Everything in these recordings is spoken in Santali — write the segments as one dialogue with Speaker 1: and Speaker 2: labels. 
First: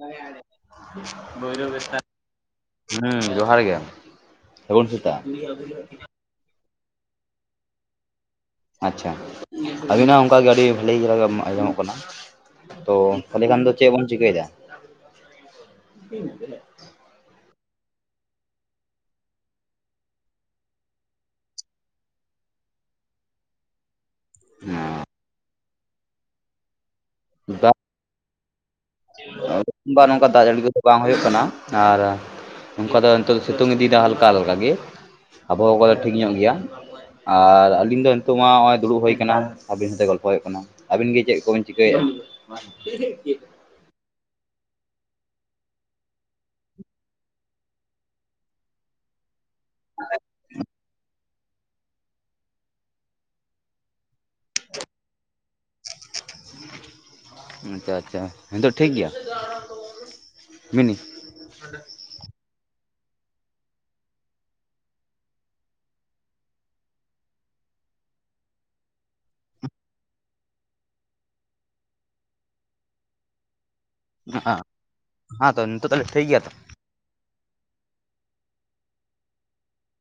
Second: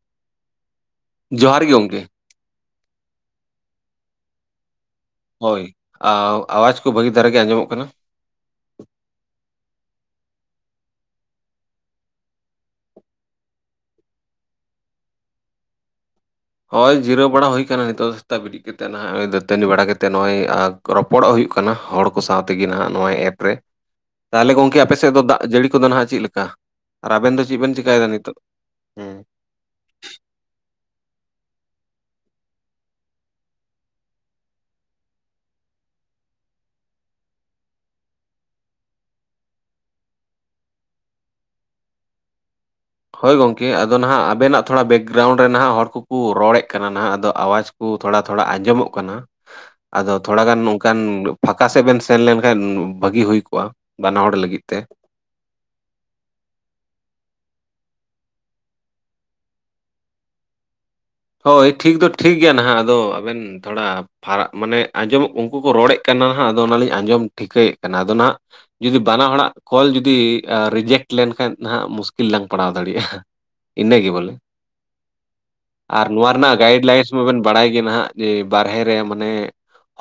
Speaker 1: [inaudible]
Speaker 2: ᱡᱚᱦᱟᱨ ᱜᱮ
Speaker 1: ᱵᱷᱳᱭᱨᱳᱵ
Speaker 2: ᱜᱚᱝᱠᱮ
Speaker 1: ᱥᱛᱷᱟᱱ ᱦᱩᱸ ᱡᱚᱦᱟᱨ ᱜᱮ ᱥᱟᱹᱜᱩᱱ ᱥᱮᱛᱟᱜ
Speaker 2: ᱦᱳᱭ ᱟᱣ ᱟᱣᱟᱡᱽ ᱠᱚ ᱵᱷᱟᱹᱜᱤ ᱫᱷᱟᱨᱟ ᱜᱮ ᱟᱸᱡᱚᱢᱚᱜ ᱠᱟᱱᱟ
Speaker 1: ᱟᱪᱪᱷᱟ ᱟᱵᱤᱱᱟᱜ ᱚᱝᱠᱟᱜᱮ ᱟᱹᱰᱤ ᱵᱷᱟᱹᱞᱤ [unintelligible] ᱟᱸᱡᱚᱢᱚᱜ ᱠᱟᱱᱟ ᱛᱚ ᱛᱟᱦᱚᱞᱮ ᱠᱷᱟᱱ ᱫᱚ ᱪᱮᱫ ᱵᱚᱱ ᱪᱤᱠᱟᱹᱭᱫᱟ
Speaker 2: ᱦᱳᱭ ᱡᱤᱨᱟᱹᱣ ᱵᱟᱲᱟ ᱦᱩᱭ ᱠᱟᱱᱟ ᱱᱤᱛᱚᱜ ᱫᱚ ᱥᱮᱛᱟᱜ ᱵᱤᱨᱤᱫ ᱠᱟᱛᱮᱫ ᱱᱟᱦᱟᱜ ᱱᱚ ᱫᱟᱹᱛᱟᱹᱱᱤ ᱵᱟᱲᱟ ᱠᱟᱛᱮᱫ ᱱᱚᱜᱼᱚᱭ ᱟ ᱨᱚᱯᱚᱲᱚᱜ ᱦᱩᱭᱩᱜ ᱠᱟᱱᱟ ᱦᱚᱲ ᱠᱚ ᱥᱟᱶ ᱛᱮᱜᱮ ᱱᱟᱦᱟᱜ ᱱᱚᱜᱚᱭ ᱮᱯ ᱨᱮ
Speaker 1: [inaudible]
Speaker 2: ᱛᱟᱦᱚᱞᱮ ᱜᱚᱝᱠᱮ ᱟᱯᱮ ᱥᱮᱫ ᱫᱚ ᱫᱟᱜ ᱡᱟᱹᱲᱤ ᱠᱚᱫᱚ ᱱᱟᱦᱟᱜ ᱪᱮᱫ ᱞᱮᱠᱟ ᱟᱨ ᱟᱵᱮᱱ ᱫᱚ ᱪᱮᱫ ᱵᱮᱱ
Speaker 1: ᱫᱟᱜ
Speaker 2: ᱪᱮᱠᱟᱭ ᱫᱟ ᱱᱤᱛᱚᱜ ᱦᱩᱸ
Speaker 1: ᱵᱟ ᱱᱚᱝᱠᱟ ᱫᱟᱜ ᱡᱟᱹᱲᱤ ᱠᱚᱫᱚ ᱵᱟᱝ ᱦᱩᱭᱩᱜ ᱠᱟᱱᱟ ᱟᱨ ᱱᱚᱝᱠᱟ ᱫᱚ ᱱᱤᱛᱚᱜ ᱫᱚ ᱥᱤᱛᱩᱝ ᱤᱫᱤᱭᱮᱫᱟ ᱦᱟᱞᱠᱟ ᱦᱟᱞᱠᱟ ᱜᱮ ᱟᱵᱚᱦᱟᱣᱟ ᱠᱚ ᱫᱚ ᱴᱷᱤᱠ ᱧᱚᱜ ᱜᱮᱭᱟ ᱟᱨ ᱟᱞᱤᱧ ᱫᱚ ᱱᱤᱛᱳᱜ ᱢᱟ ᱦᱚᱸᱜᱼᱚᱭ ᱫᱩᱲᱩᱵ ᱦᱩᱭ ᱟᱵᱤᱱ ᱥᱟᱶᱛᱮ ᱜᱚᱞᱯᱚ ᱦᱩᱭᱩᱜ ᱠᱟᱱᱟ ᱟᱹᱵᱤᱱ ᱜᱮ ᱪᱮᱫ ᱠᱚᱵᱤᱱ ᱪᱤᱠᱟᱹᱭᱮᱜᱼᱟ
Speaker 2: ᱠᱮ ᱟᱫᱚ ᱱᱟᱦᱟᱜ ᱟᱵᱮᱱᱟᱜ ᱛᱷᱚᱲᱟ ᱵᱮᱠᱜᱨᱟᱣᱩᱱᱰ ᱨᱮ ᱱᱟᱦᱟᱜ ᱦᱚᱲ ᱠᱚᱠᱚ ᱨᱚᱲᱮᱫ ᱠᱟᱱᱟ ᱱᱟᱦᱟᱜ ᱟᱫᱚ ᱟᱣᱟᱡᱽ ᱠᱚ ᱛᱷᱚᱲᱟ ᱛᱷᱚᱲᱟ ᱟᱸᱡᱚᱢᱚᱜ ᱠᱟᱱᱟ ᱟᱫᱚ ᱛᱷᱚᱲᱟ ᱜᱟᱱ ᱚᱱᱠᱟᱱ ᱯᱷᱟᱸᱠᱟ ᱥᱮᱫ ᱵᱮᱱ ᱥᱮᱱ ᱞᱮᱱᱠᱷᱟᱱ ᱵᱷᱟᱹᱜᱤ ᱦᱩᱭ ᱠᱚᱜᱼᱟ ᱵᱟᱱᱟ ᱦᱚᱲ ᱞᱟᱹᱜᱤᱫ ᱛᱮ
Speaker 1: ᱟᱪᱪᱷᱟ ᱟᱪᱪᱷᱟ ᱦᱤᱛᱳᱜ ᱴᱷᱤᱠ ᱜᱮᱭᱟ [unintelligible]
Speaker 2: ᱦᱳᱭ ᱴᱷᱤᱠ ᱫᱚ ᱴᱷᱤᱠ ᱜᱮᱭᱟ ᱱᱟᱦᱟᱜ ᱟᱫᱚ ᱟᱵᱮᱱ ᱛᱷᱚᱲᱟ ᱯᱷᱟᱨᱟᱜ ᱢᱟᱱᱮ ᱟᱸᱡᱚᱢᱚᱜ ᱩᱱᱠᱩ ᱠᱚ ᱨᱚᱲᱮᱫ ᱠᱟᱱᱟ ᱦᱟᱸᱜ ᱟᱫᱚ ᱚᱱᱟᱞᱤᱧ ᱟᱸᱡᱚᱢ ᱴᱷᱤᱠᱟᱹᱭᱮᱜ ᱠᱟᱱᱟ ᱟᱫᱚ ᱱᱟᱜ ᱡᱩᱫᱤ ᱵᱟᱱᱟ ᱦᱚᱲᱟᱜ ᱠᱚᱞ ᱡᱩᱫᱤ ᱟᱻ ᱨᱤᱡᱮᱠᱴ ᱞᱮᱱᱠᱷᱟᱱ ᱱᱟᱦᱜ ᱢᱩᱥᱠᱤᱞ ᱞᱟᱝ ᱯᱟᱲᱟᱣ ᱫᱟᱲᱮᱭᱟᱜᱼᱟ [unintelligible] ᱤᱱᱟᱹ ᱜᱮ ᱵᱚᱞᱮ
Speaker 1: ᱦᱮᱸ ᱛᱚ ᱱᱤᱛᱚᱜ ᱛᱟᱦᱚᱞᱮ
Speaker 2: ᱟᱨ
Speaker 1: ᱴᱷᱤᱠ
Speaker 2: ᱱᱚᱣᱟ
Speaker 1: ᱜᱮᱭᱟ ᱛᱚ
Speaker 2: ᱨᱮᱱᱟᱜ ᱜᱟᱭᱤᱰ ᱞᱟᱭᱤᱱᱥ ᱢᱟᱵᱮᱱ ᱵᱟᱲᱟᱭ ᱜᱮ ᱱᱚᱦᱟᱜ ᱡᱮ ᱵᱟᱨᱦᱮ ᱨᱮ ᱢᱟᱱᱮ